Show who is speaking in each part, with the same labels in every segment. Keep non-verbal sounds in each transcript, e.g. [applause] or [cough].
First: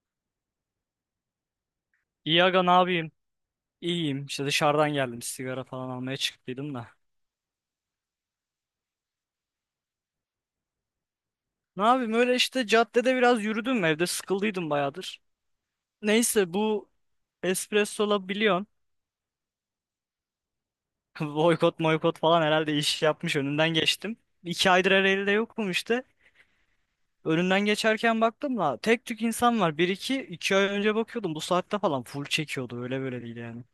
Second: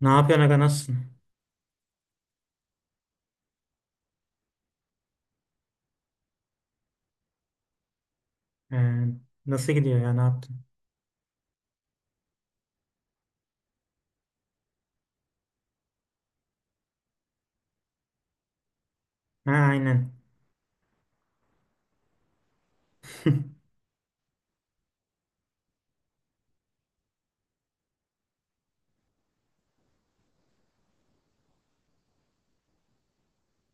Speaker 1: Ne yapıyorsun aga, nasılsın?
Speaker 2: İyi aga ne yapayım? İyiyim. İşte dışarıdan geldim. Sigara falan almaya çıktıydım da.
Speaker 1: Ee, nasıl gidiyor ya, ne yaptın?
Speaker 2: Ne yapayım? Öyle işte caddede biraz yürüdüm. Evde sıkıldıydım bayağıdır. Neyse bu Espresso'la biliyorsun.
Speaker 1: Ha, aynen.
Speaker 2: [laughs] Boykot boykot falan herhalde iş yapmış. Önünden
Speaker 1: [laughs]
Speaker 2: geçtim. İki aydır Ereğli'de yokum işte. Önünden geçerken baktım da tek tük insan var. İki ay önce bakıyordum. Bu saatte falan full çekiyordu. Öyle böyle değil yani.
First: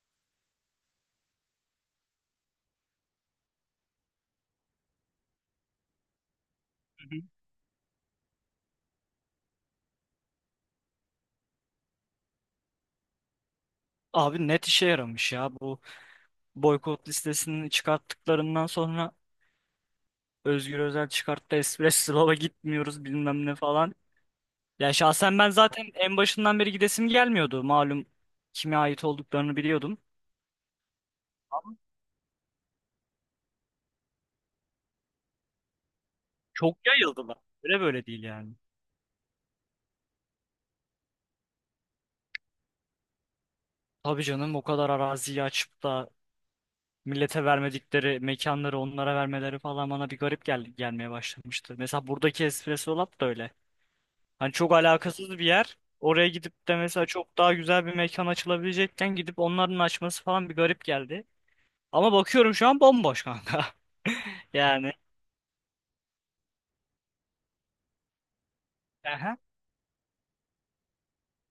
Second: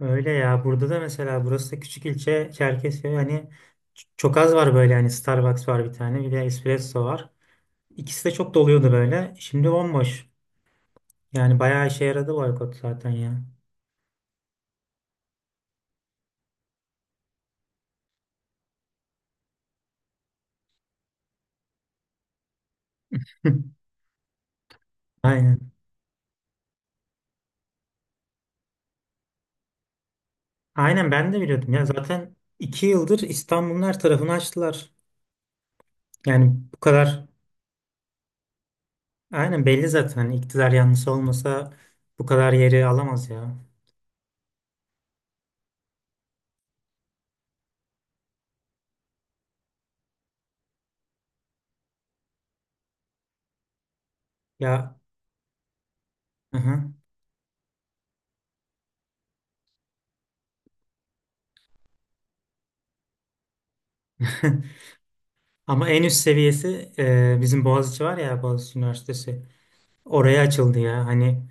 Speaker 1: Öyle ya, burada da mesela, burası da küçük ilçe Çerkezköy hani çok az var böyle, hani Starbucks var bir tane, bir de espresso
Speaker 2: Hı hı.
Speaker 1: var. İkisi de çok doluyordu böyle. Şimdi bomboş. Yani bayağı işe yaradı boykot zaten ya.
Speaker 2: Abi net işe yaramış ya bu boykot listesini çıkarttıklarından sonra Özgür Özel çıkarttı, Espresso'la gitmiyoruz bilmem ne
Speaker 1: [laughs]
Speaker 2: falan. Ya şahsen ben
Speaker 1: Aynen.
Speaker 2: zaten en başından beri gidesim gelmiyordu. Malum kime ait olduklarını biliyordum.
Speaker 1: Aynen, ben de biliyordum ya, zaten 2 yıldır İstanbul'un her tarafını açtılar. Yani
Speaker 2: Çok
Speaker 1: bu kadar
Speaker 2: yayıldılar. Öyle böyle değil yani.
Speaker 1: aynen belli zaten, hani iktidar yanlısı olmasa bu kadar yeri alamaz ya.
Speaker 2: Tabii canım, o kadar araziyi açıp da millete vermedikleri mekanları onlara vermeleri falan bana bir garip gelmeye başlamıştı. Mesela buradaki Espresso Lab da öyle. Hani çok
Speaker 1: Ya,
Speaker 2: alakasız bir yer. Oraya
Speaker 1: hı
Speaker 2: gidip de
Speaker 1: hı.
Speaker 2: mesela çok daha güzel bir mekan açılabilecekken gidip onların açması falan bir garip geldi. Ama bakıyorum şu an bomboş kanka.
Speaker 1: [laughs]
Speaker 2: Yani.
Speaker 1: Ama en üst seviyesi bizim Boğaziçi var ya, Boğaziçi
Speaker 2: Aha,
Speaker 1: Üniversitesi. Oraya açıldı ya. Hani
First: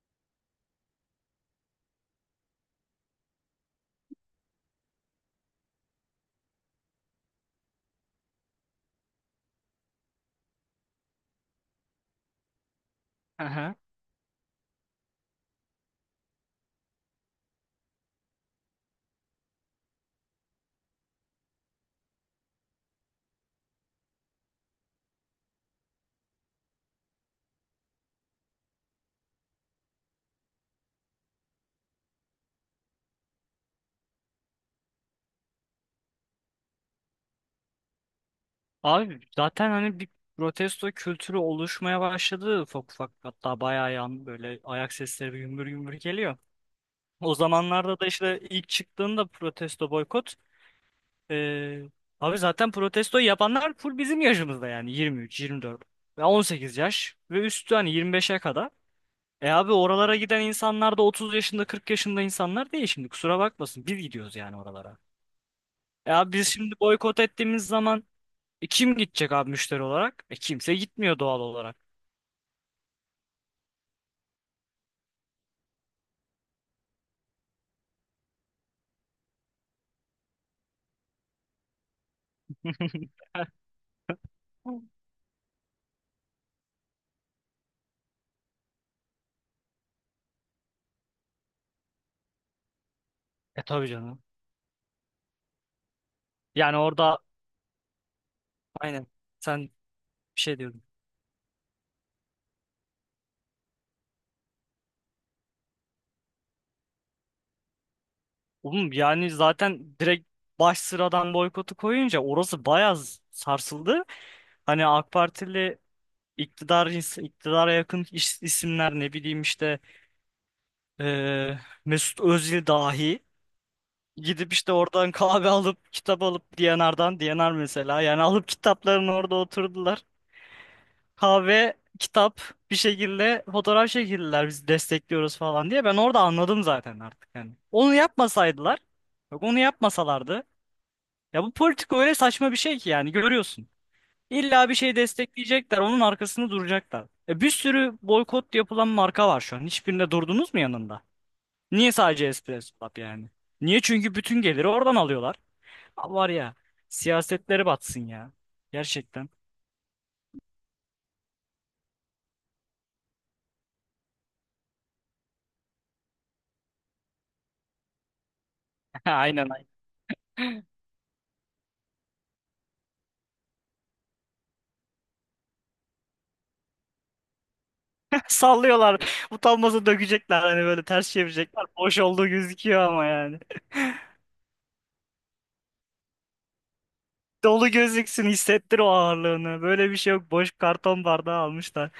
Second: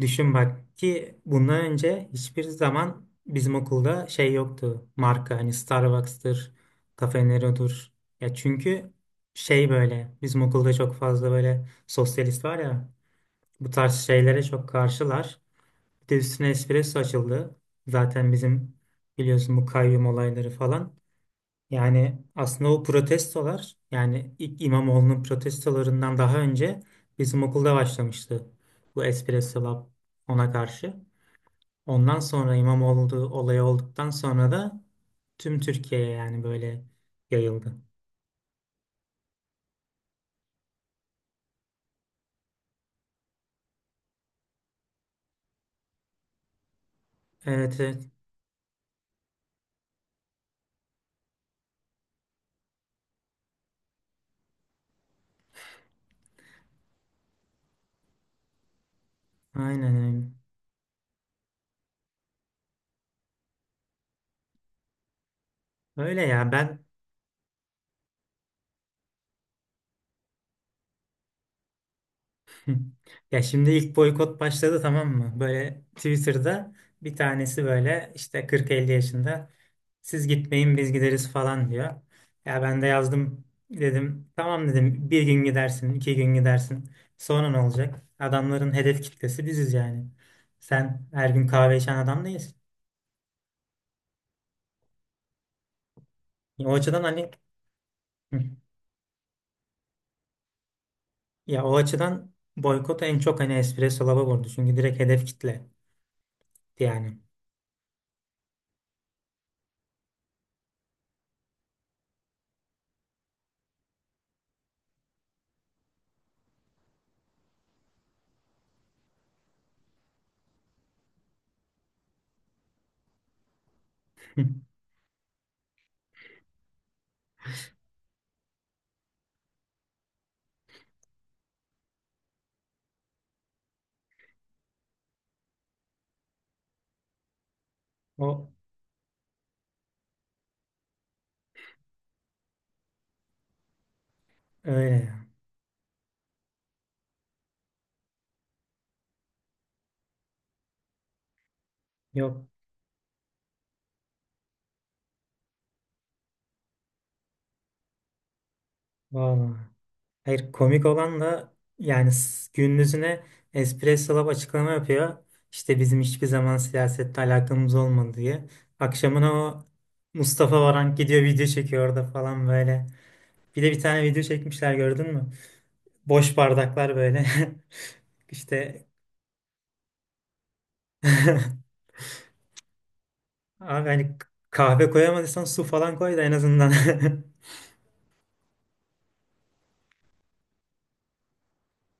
Speaker 1: düşün bak ki bundan önce hiçbir zaman bizim okulda şey yoktu. Marka hani, Starbucks'tır, Cafe Nero'dur. Ya çünkü şey, böyle bizim okulda çok fazla böyle sosyalist var ya, bu
Speaker 2: aha.
Speaker 1: tarz şeylere çok karşılar. Bir de üstüne espresso açıldı. Zaten bizim, biliyorsun bu kayyum olayları falan. Yani aslında o protestolar, yani ilk İmamoğlu'nun protestolarından daha önce bizim okulda başlamıştı. Bu Espresso Lab ona karşı. Ondan sonra İmamoğlu olayı olduktan sonra da tüm Türkiye'ye yani böyle yayıldı.
Speaker 2: Abi zaten hani bir protesto kültürü oluşmaya başladı ufak ufak, hatta bayağı yan böyle ayak sesleri bir gümbür gümbür geliyor. O
Speaker 1: Evet,
Speaker 2: zamanlarda
Speaker 1: evet,
Speaker 2: da işte ilk çıktığında protesto boykot ee, abi zaten protesto yapanlar full bizim yaşımızda, yani 23, 24 ve 18 yaş ve üstü, hani 25'e kadar. E abi
Speaker 1: aynen
Speaker 2: oralara
Speaker 1: öyle.
Speaker 2: giden insanlar da 30 yaşında 40 yaşında insanlar değil. Şimdi kusura bakmasın, biz gidiyoruz yani oralara.
Speaker 1: Öyle
Speaker 2: Ya biz
Speaker 1: ya,
Speaker 2: şimdi
Speaker 1: ben.
Speaker 2: boykot ettiğimiz zaman E kim gidecek abi müşteri olarak? E kimse gitmiyor doğal olarak.
Speaker 1: Hı. Ya şimdi ilk boykot başladı, tamam mı? Böyle Twitter'da bir tanesi, böyle işte 40-50 yaşında, siz gitmeyin biz gideriz falan diyor. Ya ben de
Speaker 2: [laughs]
Speaker 1: yazdım, dedim tamam, dedim bir gün gidersin, iki gün gidersin, sonra ne olacak? Adamların hedef kitlesi biziz yani. Sen her gün kahve içen adam değilsin.
Speaker 2: E tabii canım.
Speaker 1: Ya o
Speaker 2: Yani
Speaker 1: açıdan
Speaker 2: orada
Speaker 1: hani. Hı.
Speaker 2: aynen sen bir şey diyordun.
Speaker 1: Ya o açıdan boykot en çok hani Espresso lava vurdu çünkü direkt hedef kitle yani.
Speaker 2: Oğlum, yani zaten direkt baş sıradan boykotu koyunca orası bayağı sarsıldı. Hani AK Partili iktidara yakın isimler, ne bileyim işte eee, Mesut Özil dahi
Speaker 1: Hı.
Speaker 2: gidip işte oradan [laughs] kahve alıp kitap alıp D&R'dan, D&R mesela yani, alıp kitaplarını orada oturdular. Kahve, kitap, bir şekilde fotoğraf çekildiler biz destekliyoruz falan diye. Ben orada anladım zaten artık yani. Onu
Speaker 1: O,
Speaker 2: yapmasaydılar, bak onu yapmasalardı. Ya bu politika öyle saçma bir şey ki, yani görüyorsun. İlla bir
Speaker 1: öyle
Speaker 2: şey
Speaker 1: ya.
Speaker 2: destekleyecekler, onun arkasını duracaklar. E bir sürü boykot yapılan marka var şu an. Hiçbirinde durdunuz mu yanında? Niye sadece
Speaker 1: Yok.
Speaker 2: Espresso Lab yani? Niye? Çünkü bütün geliri oradan alıyorlar. Ha, var ya, siyasetleri batsın ya. Gerçekten.
Speaker 1: Valla. Hayır, komik olan da yani gündüzüne Espresso Lab açıklama yapıyor, İşte bizim hiçbir zaman siyasette alakamız olmadı diye.
Speaker 2: [laughs]
Speaker 1: Akşamına
Speaker 2: Aynen.
Speaker 1: o Mustafa Varank gidiyor video çekiyor orada falan böyle. Bir de bir tane video çekmişler, gördün mü? Boş bardaklar böyle. [laughs] İşte,
Speaker 2: Sallıyorlar. Utanmasa dökecekler, hani böyle ters çevirecekler.
Speaker 1: [laughs]
Speaker 2: Boş olduğu gözüküyor ama yani.
Speaker 1: abi hani kahve koyamadıysan su falan koy da en azından. [laughs]
Speaker 2: Dolu gözüksün, hissettir o ağırlığını. Böyle bir şey yok. Boş karton bardağı almışlar.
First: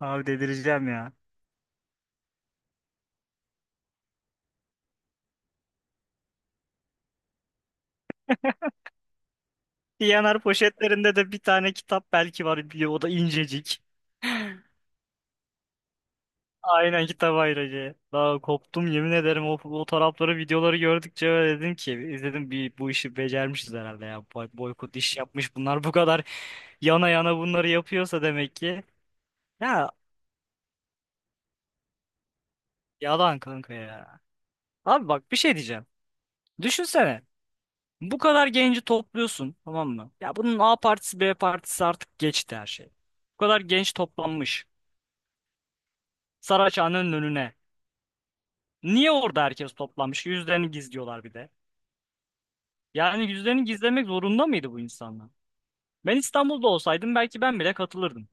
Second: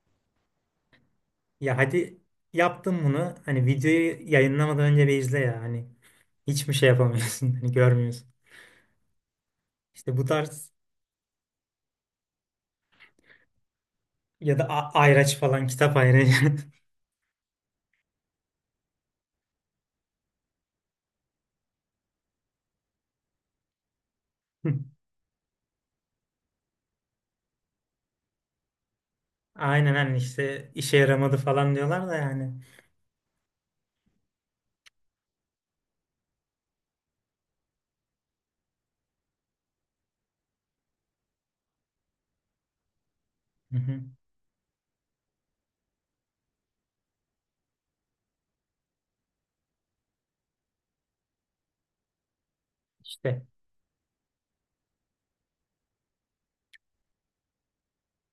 Speaker 2: Abi delireceğim ya.
Speaker 1: Ya hadi yaptım bunu, hani videoyu yayınlamadan önce bir izle ya. Hani hiçbir şey yapamıyorsun. [laughs] Hani görmüyorsun. İşte bu
Speaker 2: Diyaner
Speaker 1: tarz,
Speaker 2: poşetlerinde de bir tane kitap belki var. O da incecik.
Speaker 1: ya da ayraç falan, kitap ayracı.
Speaker 2: Aynen kitap ayracı. Daha koptum yemin ederim o fotoğrafları videoları gördükçe. Öyle dedim ki, izledim bir, bu işi becermişiz herhalde ya. Boykot
Speaker 1: [laughs]
Speaker 2: iş yapmış, bunlar bu kadar yana yana bunları yapıyorsa demek ki, ya
Speaker 1: Aynen, hani işte işe yaramadı falan diyorlar da yani.
Speaker 2: yalan kanka ya. Abi bak bir şey diyeceğim. Düşünsene. Bu kadar genci topluyorsun, tamam mı? Ya bunun A partisi B partisi artık geçti, her şey. Bu kadar
Speaker 1: Hı
Speaker 2: genç
Speaker 1: hı.
Speaker 2: toplanmış Saraçhane'nin önüne. Niye orada herkes toplanmış? Yüzlerini gizliyorlar bir de. Yani
Speaker 1: İşte
Speaker 2: yüzlerini gizlemek zorunda mıydı bu insanlar? Ben İstanbul'da olsaydım belki ben bile katılırdım.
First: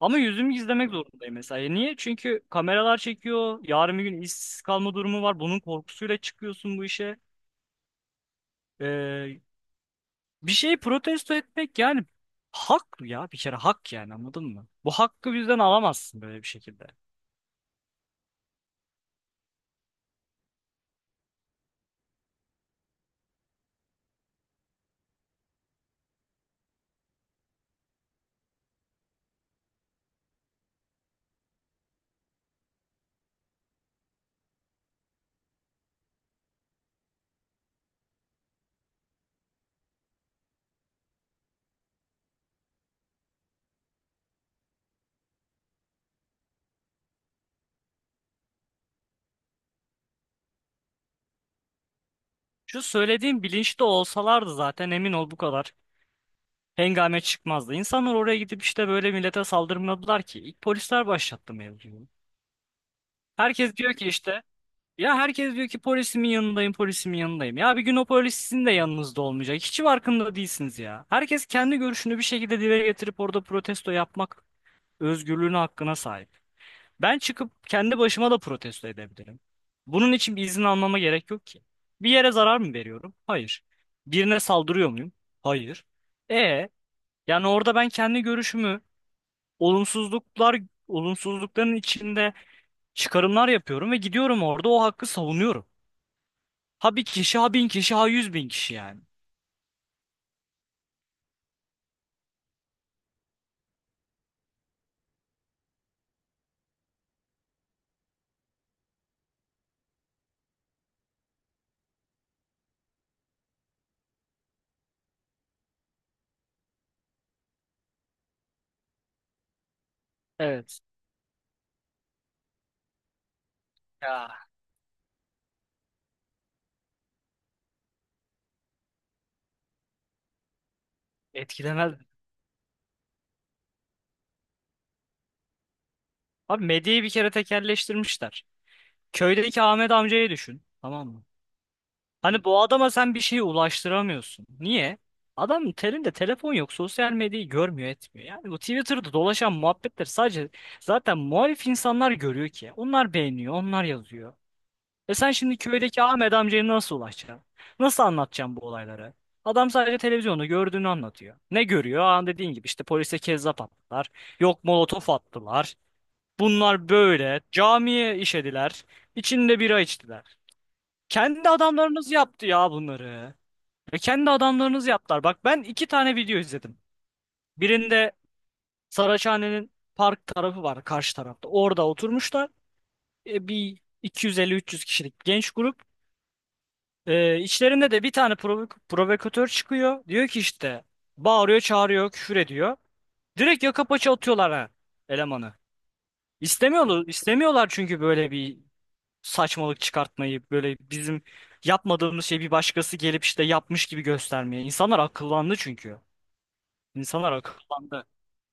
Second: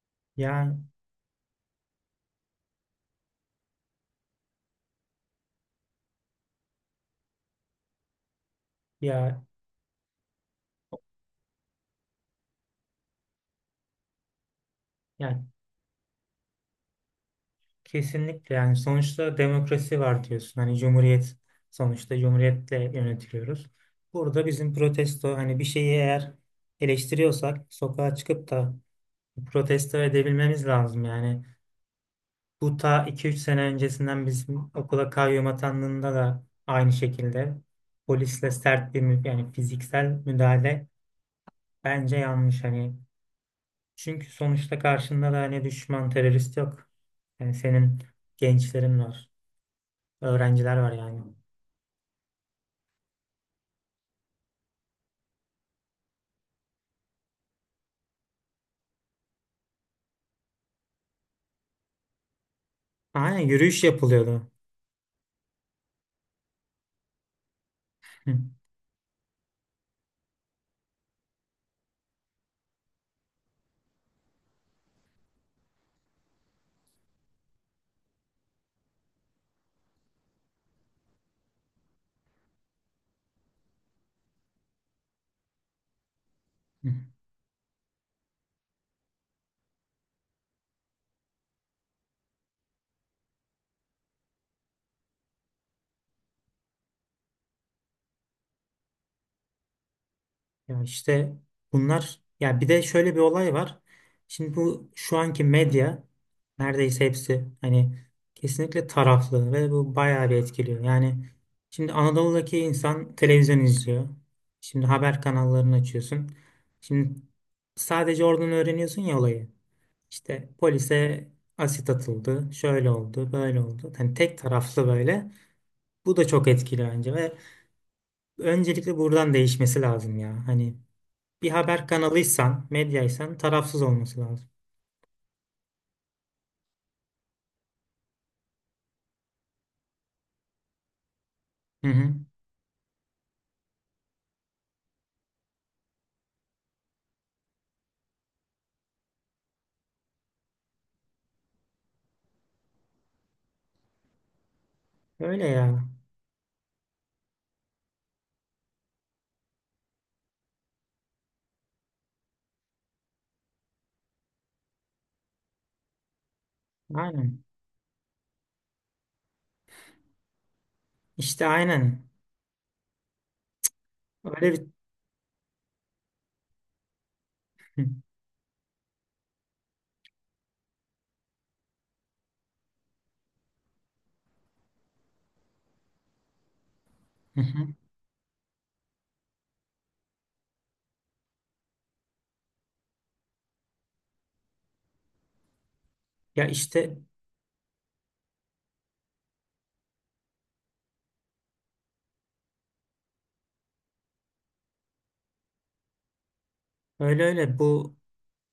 Speaker 2: Ama yüzümü
Speaker 1: yani,
Speaker 2: gizlemek zorundayım mesela. E niye? Çünkü kameralar çekiyor. Yarın bir gün işsiz kalma durumu var. Bunun korkusuyla çıkıyorsun bu işe. Ee,
Speaker 1: ya
Speaker 2: Bir şeyi protesto etmek yani hak ya, bir kere hak, yani anladın mı? Bu hakkı
Speaker 1: yani
Speaker 2: bizden alamazsın böyle bir şekilde.
Speaker 1: kesinlikle yani, sonuçta demokrasi var diyorsun. Hani cumhuriyet, sonuçta cumhuriyetle yönetiliyoruz. Burada bizim protesto, hani bir şeyi eğer eleştiriyorsak sokağa çıkıp da protesto edebilmemiz lazım yani. Bu ta iki üç sene öncesinden bizim okula kayyum atandığında da aynı şekilde polisle sert bir yani fiziksel müdahale bence yanlış hani. Çünkü sonuçta karşında da hani düşman, terörist yok. Yani senin gençlerin var, öğrenciler var yani.
Speaker 2: Şu söylediğim bilinçli olsalardı zaten, emin ol bu kadar hengame çıkmazdı. İnsanlar oraya gidip işte böyle millete saldırmadılar ki. İlk polisler başlattı mevzuyu.
Speaker 1: Aynen,
Speaker 2: Herkes
Speaker 1: yürüyüş
Speaker 2: diyor ki işte
Speaker 1: yapılıyordu.
Speaker 2: herkes diyor ki polisimin yanındayım, polisimin yanındayım. Ya bir gün o polis sizin de yanınızda olmayacak. Hiç farkında değilsiniz ya. Herkes kendi görüşünü bir şekilde dile getirip orada protesto yapmak özgürlüğüne, hakkına sahip. Ben çıkıp kendi başıma da protesto edebilirim. Bunun için bir izin almama gerek yok ki. Bir yere zarar mı veriyorum? Hayır. Birine saldırıyor muyum? Hayır. E
Speaker 1: [laughs]
Speaker 2: yani orada ben kendi görüşümü, olumsuzluklar olumsuzlukların içinde çıkarımlar yapıyorum ve gidiyorum orada o hakkı savunuyorum. Ha bir kişi, ha bin kişi, ha yüz bin kişi, yani.
Speaker 1: Ya işte bunlar, ya bir de şöyle bir olay var. Şimdi bu şu anki medya neredeyse hepsi hani kesinlikle taraflı ve bu bayağı bir etkiliyor. Yani şimdi Anadolu'daki insan televizyon izliyor. Şimdi haber kanallarını açıyorsun. Şimdi sadece oradan öğreniyorsun ya olayı. İşte
Speaker 2: Evet.
Speaker 1: polise asit atıldı, şöyle oldu, böyle oldu. Hani tek
Speaker 2: Ya
Speaker 1: taraflı böyle. Bu da çok etkili bence ve öncelikle buradan değişmesi lazım ya. Hani bir haber
Speaker 2: etkilemez.
Speaker 1: kanalıysan, medyaysan tarafsız olması lazım.
Speaker 2: Abi medyayı bir kere tekelleştirmişler. Köydeki Ahmet amcayı düşün. Tamam mı?
Speaker 1: Hı hı.
Speaker 2: Hani bu adama sen bir şey ulaştıramıyorsun. Niye? Adam telinde telefon yok, sosyal medyayı görmüyor, etmiyor. Yani bu Twitter'da dolaşan muhabbetler sadece zaten muhalif insanlar görüyor ki. Onlar beğeniyor, onlar yazıyor. E sen
Speaker 1: Öyle
Speaker 2: şimdi
Speaker 1: ya.
Speaker 2: köydeki Ahmet amcaya nasıl ulaşacaksın? Nasıl anlatacaksın bu olayları? Adam sadece televizyonda gördüğünü anlatıyor. Ne görüyor? Aa, dediğin gibi işte polise kezzap attılar. Yok molotof attılar. Bunlar böyle.
Speaker 1: Aynen.
Speaker 2: Camiye işediler. İçinde bira içtiler.
Speaker 1: İşte
Speaker 2: Kendi
Speaker 1: aynen.
Speaker 2: adamlarınız yaptı ya bunları. Ve kendi
Speaker 1: Öyle bir...
Speaker 2: adamlarınız yaptılar. Bak ben iki tane video izledim.
Speaker 1: Hı
Speaker 2: Birinde Saraçhane'nin park tarafı var karşı tarafta. Orada oturmuşlar. E, bir 250-300 kişilik genç grup. E,
Speaker 1: hı. Hı.
Speaker 2: içlerinde de bir tane provokatör çıkıyor. Diyor ki işte, bağırıyor, çağırıyor, küfür ediyor. Direkt yaka paça atıyorlar ha elemanı.
Speaker 1: Ya işte
Speaker 2: İstemiyorlar, istemiyorlar çünkü böyle bir saçmalık çıkartmayı, böyle bizim yapmadığımız şeyi bir başkası gelip işte yapmış gibi göstermeye. İnsanlar akıllandı çünkü.
Speaker 1: öyle,
Speaker 2: İnsanlar
Speaker 1: öyle bu
Speaker 2: akıllandı.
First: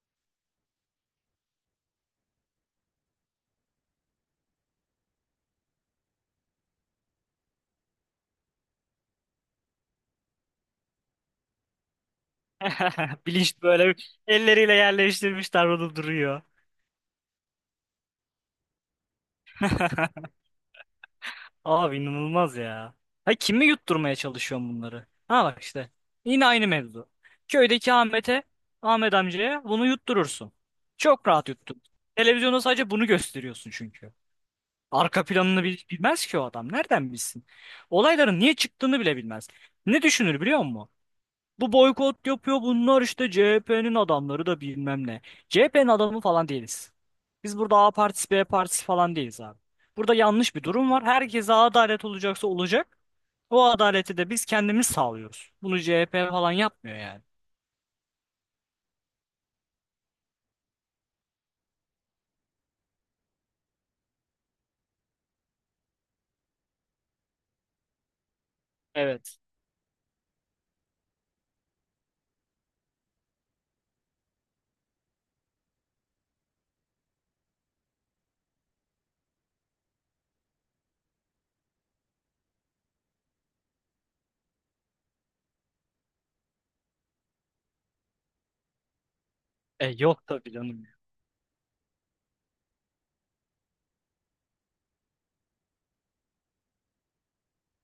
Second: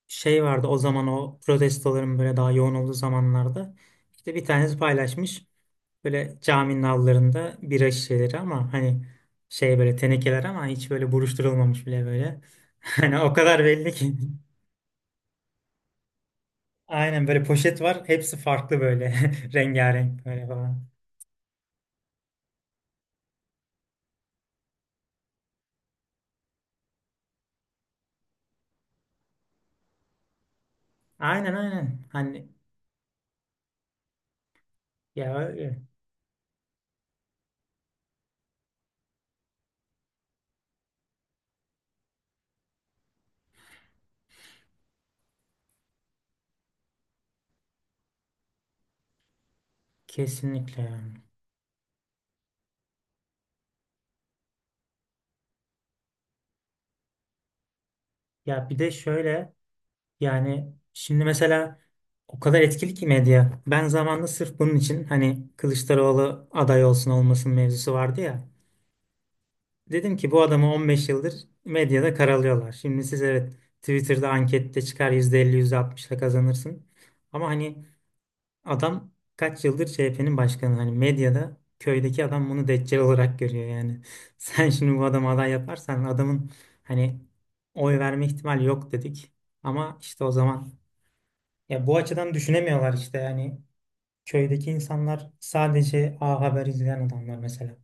Speaker 1: şey vardı, o zaman o protestoların böyle daha yoğun olduğu zamanlarda. İşte bir tanesi paylaşmış, böyle caminin avlularında bira şişeleri, ama hani şey böyle tenekeler ama hiç böyle buruşturulmamış bile böyle. [laughs] Hani
Speaker 2: [laughs]
Speaker 1: o
Speaker 2: Bilinç
Speaker 1: kadar belli
Speaker 2: böyle
Speaker 1: ki.
Speaker 2: elleriyle yerleştirmişler, burada duruyor.
Speaker 1: Aynen, böyle poşet var, hepsi farklı böyle [laughs] rengarenk böyle falan.
Speaker 2: Abi inanılmaz ya. Ha kimi yutturmaya çalışıyorsun bunları? Ha bak işte. Yine aynı mevzu. Köydeki Ahmet'e, Ahmet amcaya bunu yutturursun. Çok rahat
Speaker 1: Aynen,
Speaker 2: yuttun.
Speaker 1: aynen. Hani
Speaker 2: Televizyonda sadece bunu gösteriyorsun çünkü. Arka
Speaker 1: ya
Speaker 2: planını
Speaker 1: öyle.
Speaker 2: bilmez ki o adam. Nereden bilsin? Olayların niye çıktığını bile bilmez. Ne düşünür biliyor musun? Bu boykot yapıyor bunlar, işte CHP'nin adamları da, bilmem ne. CHP'nin adamı falan değiliz. Biz burada A partisi B partisi falan değiliz abi. Burada yanlış bir
Speaker 1: Kesinlikle
Speaker 2: durum var.
Speaker 1: yani.
Speaker 2: Herkese adalet olacaksa olacak. O adaleti de biz kendimiz sağlıyoruz. Bunu CHP falan yapmıyor yani.
Speaker 1: Ya bir de şöyle yani, şimdi mesela o kadar etkili ki medya. Ben zamanında sırf bunun için hani Kılıçdaroğlu aday olsun olmasın mevzusu vardı ya.
Speaker 2: Evet.
Speaker 1: Dedim ki bu adamı 15 yıldır medyada karalıyorlar. Şimdi siz, evet, Twitter'da ankette çıkar %50 %60'la kazanırsın. Ama hani, adam kaç yıldır CHP'nin başkanı. Hani medyada köydeki adam bunu deccal olarak görüyor yani. [laughs] Sen şimdi bu adamı aday yaparsan adamın hani oy verme ihtimali yok, dedik.
Speaker 2: E
Speaker 1: Ama işte
Speaker 2: yok
Speaker 1: o
Speaker 2: tabii
Speaker 1: zaman
Speaker 2: canım.
Speaker 1: ya, bu açıdan düşünemiyorlar işte, yani köydeki insanlar sadece A Haber izleyen adamlar mesela.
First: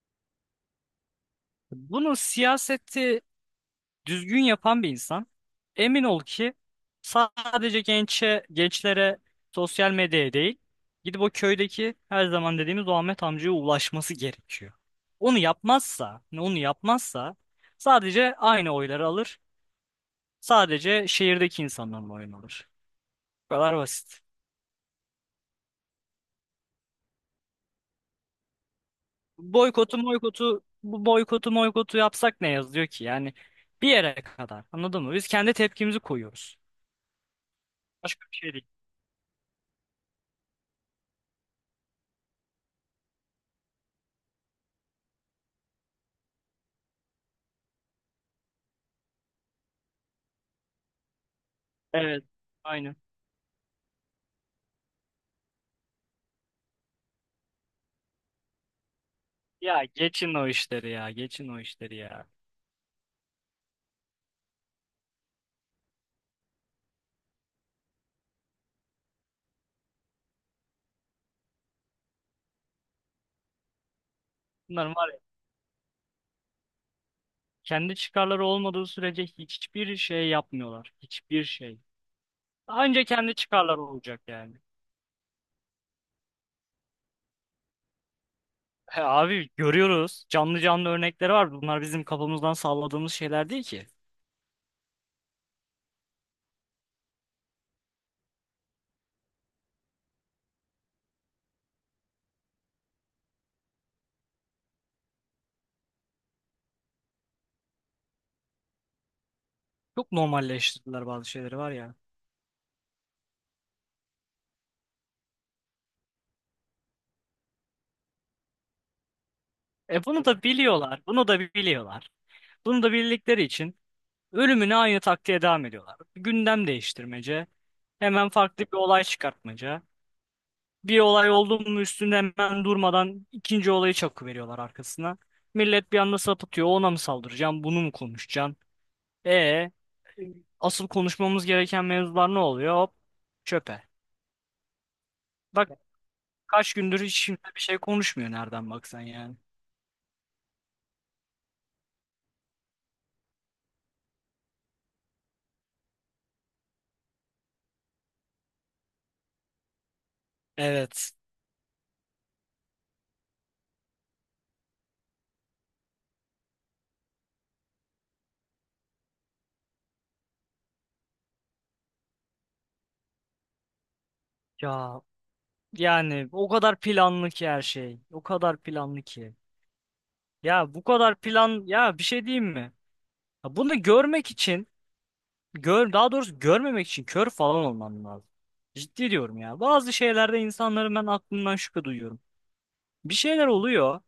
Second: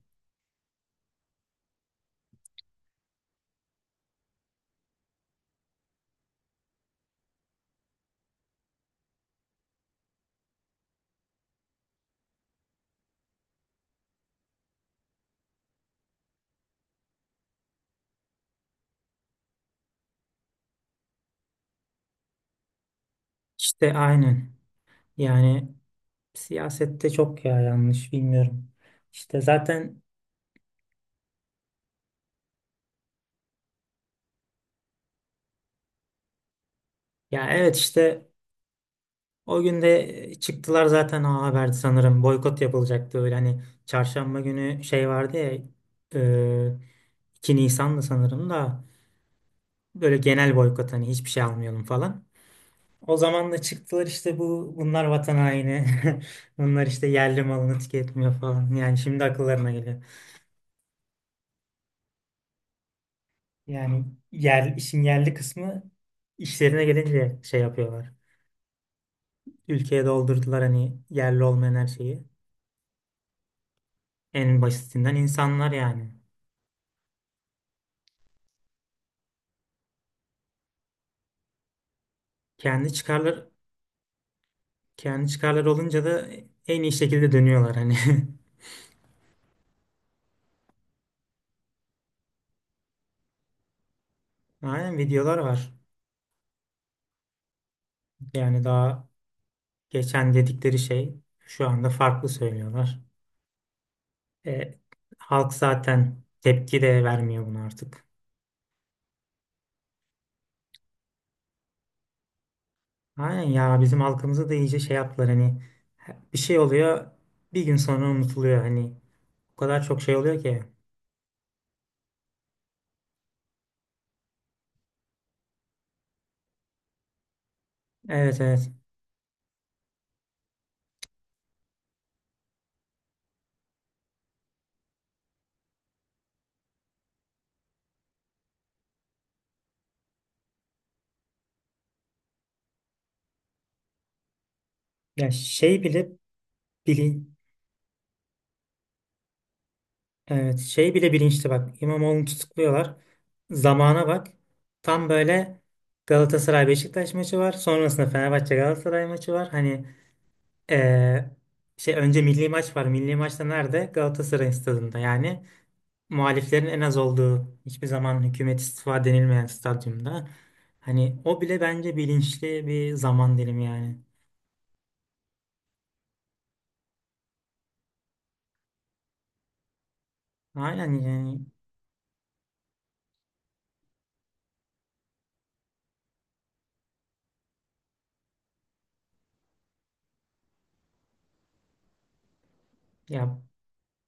Speaker 2: Bunun siyaseti düzgün yapan bir insan, emin ol ki, sadece gençe, gençlere, sosyal medyaya değil, gidip o köydeki her zaman dediğimiz o Ahmet amcaya ulaşması gerekiyor. Onu yapmazsa, onu yapmazsa sadece aynı oyları alır. Sadece şehirdeki insanların oyunu alır. Bu kadar
Speaker 1: İşte
Speaker 2: basit.
Speaker 1: aynen. Yani siyasette çok ya, yanlış, bilmiyorum. İşte
Speaker 2: Boykotu
Speaker 1: zaten,
Speaker 2: boykotu Bu boykotu yapsak ne yazıyor ki? Yani bir yere kadar. Anladın mı? Biz kendi tepkimizi koyuyoruz.
Speaker 1: ya evet
Speaker 2: Başka
Speaker 1: işte.
Speaker 2: bir şey değil.
Speaker 1: O gün de çıktılar zaten, o haberdi sanırım. Boykot yapılacaktı, öyle hani çarşamba günü şey vardı ya, e, 2 Nisan'dı sanırım da, böyle genel boykot hani, hiçbir şey almayalım falan.
Speaker 2: Evet. Aynen.
Speaker 1: O zaman da çıktılar, işte bu bunlar vatan haini. [laughs] Bunlar işte yerli malını tüketmiyor falan. Yani şimdi akıllarına
Speaker 2: Ya
Speaker 1: geliyor.
Speaker 2: geçin o işleri ya, geçin o işleri ya.
Speaker 1: Yani yer, işin yerli kısmı işlerine gelince şey yapıyorlar. Ülkeye doldurdular hani yerli olmayan her şeyi. En
Speaker 2: Bunların var
Speaker 1: basitinden
Speaker 2: ya,
Speaker 1: insanlar yani.
Speaker 2: kendi çıkarları olmadığı sürece hiçbir şey yapmıyorlar. Hiçbir şey.
Speaker 1: Kendi
Speaker 2: Anca kendi
Speaker 1: çıkarlar
Speaker 2: çıkarları olacak yani.
Speaker 1: kendi çıkarlar olunca da en iyi şekilde dönüyorlar hani. [laughs]
Speaker 2: He abi görüyoruz. Canlı canlı örnekleri var. Bunlar bizim kafamızdan salladığımız şeyler değil ki.
Speaker 1: Aynen, videolar var. Yani daha geçen dedikleri şey, şu anda farklı söylüyorlar. E, halk zaten tepki de vermiyor buna artık.
Speaker 2: Çok normalleştirdiler bazı şeyleri var ya.
Speaker 1: Aynen, ya bizim halkımızı da iyice şey yaptılar hani, bir şey oluyor, bir gün sonra unutuluyor, hani o kadar çok
Speaker 2: E
Speaker 1: şey
Speaker 2: bunu
Speaker 1: oluyor
Speaker 2: da
Speaker 1: ki.
Speaker 2: biliyorlar. Bunu da biliyorlar. Bunu da bildikleri için ölümüne aynı taktiğe devam ediyorlar. Gündem değiştirmece. Hemen
Speaker 1: Evet,
Speaker 2: farklı
Speaker 1: evet.
Speaker 2: bir olay çıkartmaca. Bir olay oldu mu üstünde hemen durmadan ikinci olayı çakıveriyorlar arkasına. Millet bir anda sapıtıyor. Ona mı saldıracaksın? Bunu mu konuşacaksın? E asıl konuşmamız gereken mevzular ne oluyor? Hop, çöpe.
Speaker 1: Ya
Speaker 2: Bak
Speaker 1: şey bile
Speaker 2: kaç gündür
Speaker 1: bili-
Speaker 2: hiç kimse bir şey konuşmuyor nereden baksan yani.
Speaker 1: evet, şey bile bilinçli bak. İmamoğlu'nu tutukluyorlar. Zamana bak. Tam böyle Galatasaray Beşiktaş maçı var. Sonrasında Fenerbahçe Galatasaray maçı var. Hani
Speaker 2: Evet.
Speaker 1: eee, şey, önce milli maç var. Milli maçta nerede? Galatasaray stadında. Yani muhaliflerin en az olduğu, hiçbir zaman hükümet istifa denilmeyen stadyumda. Hani o bile bence bilinçli bir zaman dilimi yani.
Speaker 2: Ya yani o kadar planlı ki her şey. O kadar planlı ki. Ya bu
Speaker 1: Aynen
Speaker 2: kadar
Speaker 1: yani,
Speaker 2: plan, ya bir şey diyeyim mi? Ya bunu daha doğrusu görmemek için kör falan olman lazım. Ciddi diyorum ya. Bazı şeylerde insanların, ben aklımdan şüphe duyuyorum. Bir
Speaker 1: ya
Speaker 2: şeyler oluyor.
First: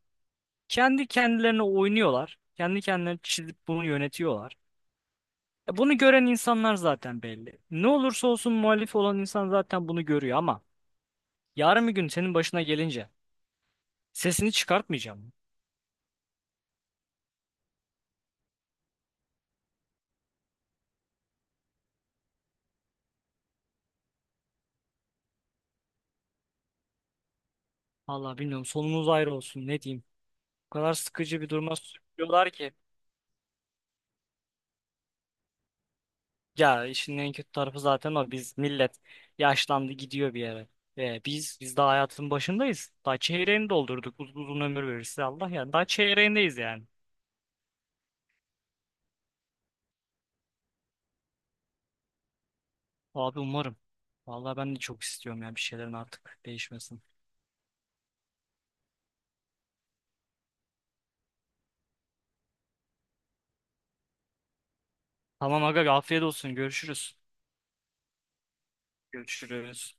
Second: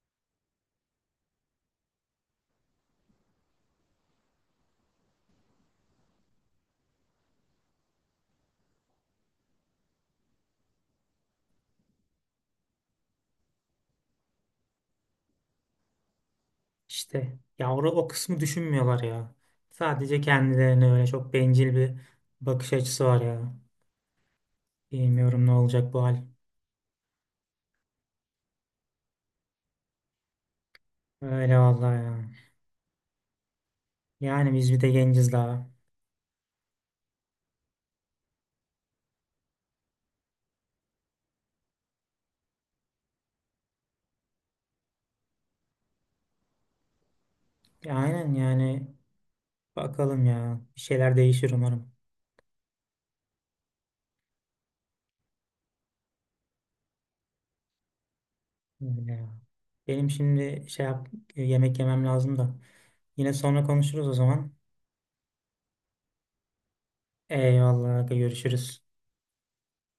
Speaker 2: Kendi kendilerine oynuyorlar. Kendi kendilerine çizip bunu yönetiyorlar. E bunu gören insanlar zaten belli. Ne olursa olsun muhalif olan insan zaten bunu görüyor ama yarın bir gün senin başına gelince sesini çıkartmayacağım.
Speaker 1: İşte ya yavru o kısmı düşünmüyorlar ya. Sadece kendilerine, öyle çok bencil bir bakış açısı var ya. Bilmiyorum ne olacak bu hal.
Speaker 2: Vallahi bilmiyorum, sonumuz ayrı olsun ne diyeyim. O kadar sıkıcı bir
Speaker 1: Öyle
Speaker 2: duruma
Speaker 1: vallahi ya.
Speaker 2: sürüyorlar ki.
Speaker 1: Yani biz bir de genciz daha.
Speaker 2: Ya işin en kötü tarafı zaten o. Biz millet yaşlandı gidiyor bir yere. Biz daha hayatın başındayız. Daha çeyreğini doldurduk. Uzun ömür verirse Allah ya. Daha çeyreğindeyiz yani.
Speaker 1: Ya aynen yani, bakalım ya. Bir şeyler değişir umarım.
Speaker 2: Abi umarım. Vallahi ben de çok istiyorum ya bir şeylerin artık değişmesin.
Speaker 1: Öyle ya. Benim şimdi şey yap, yemek yemem lazım da. Yine sonra konuşuruz o zaman.
Speaker 2: Tamam aga, afiyet olsun. Görüşürüz.
Speaker 1: Eyvallah, görüşürüz.
Speaker 2: Görüşürüz.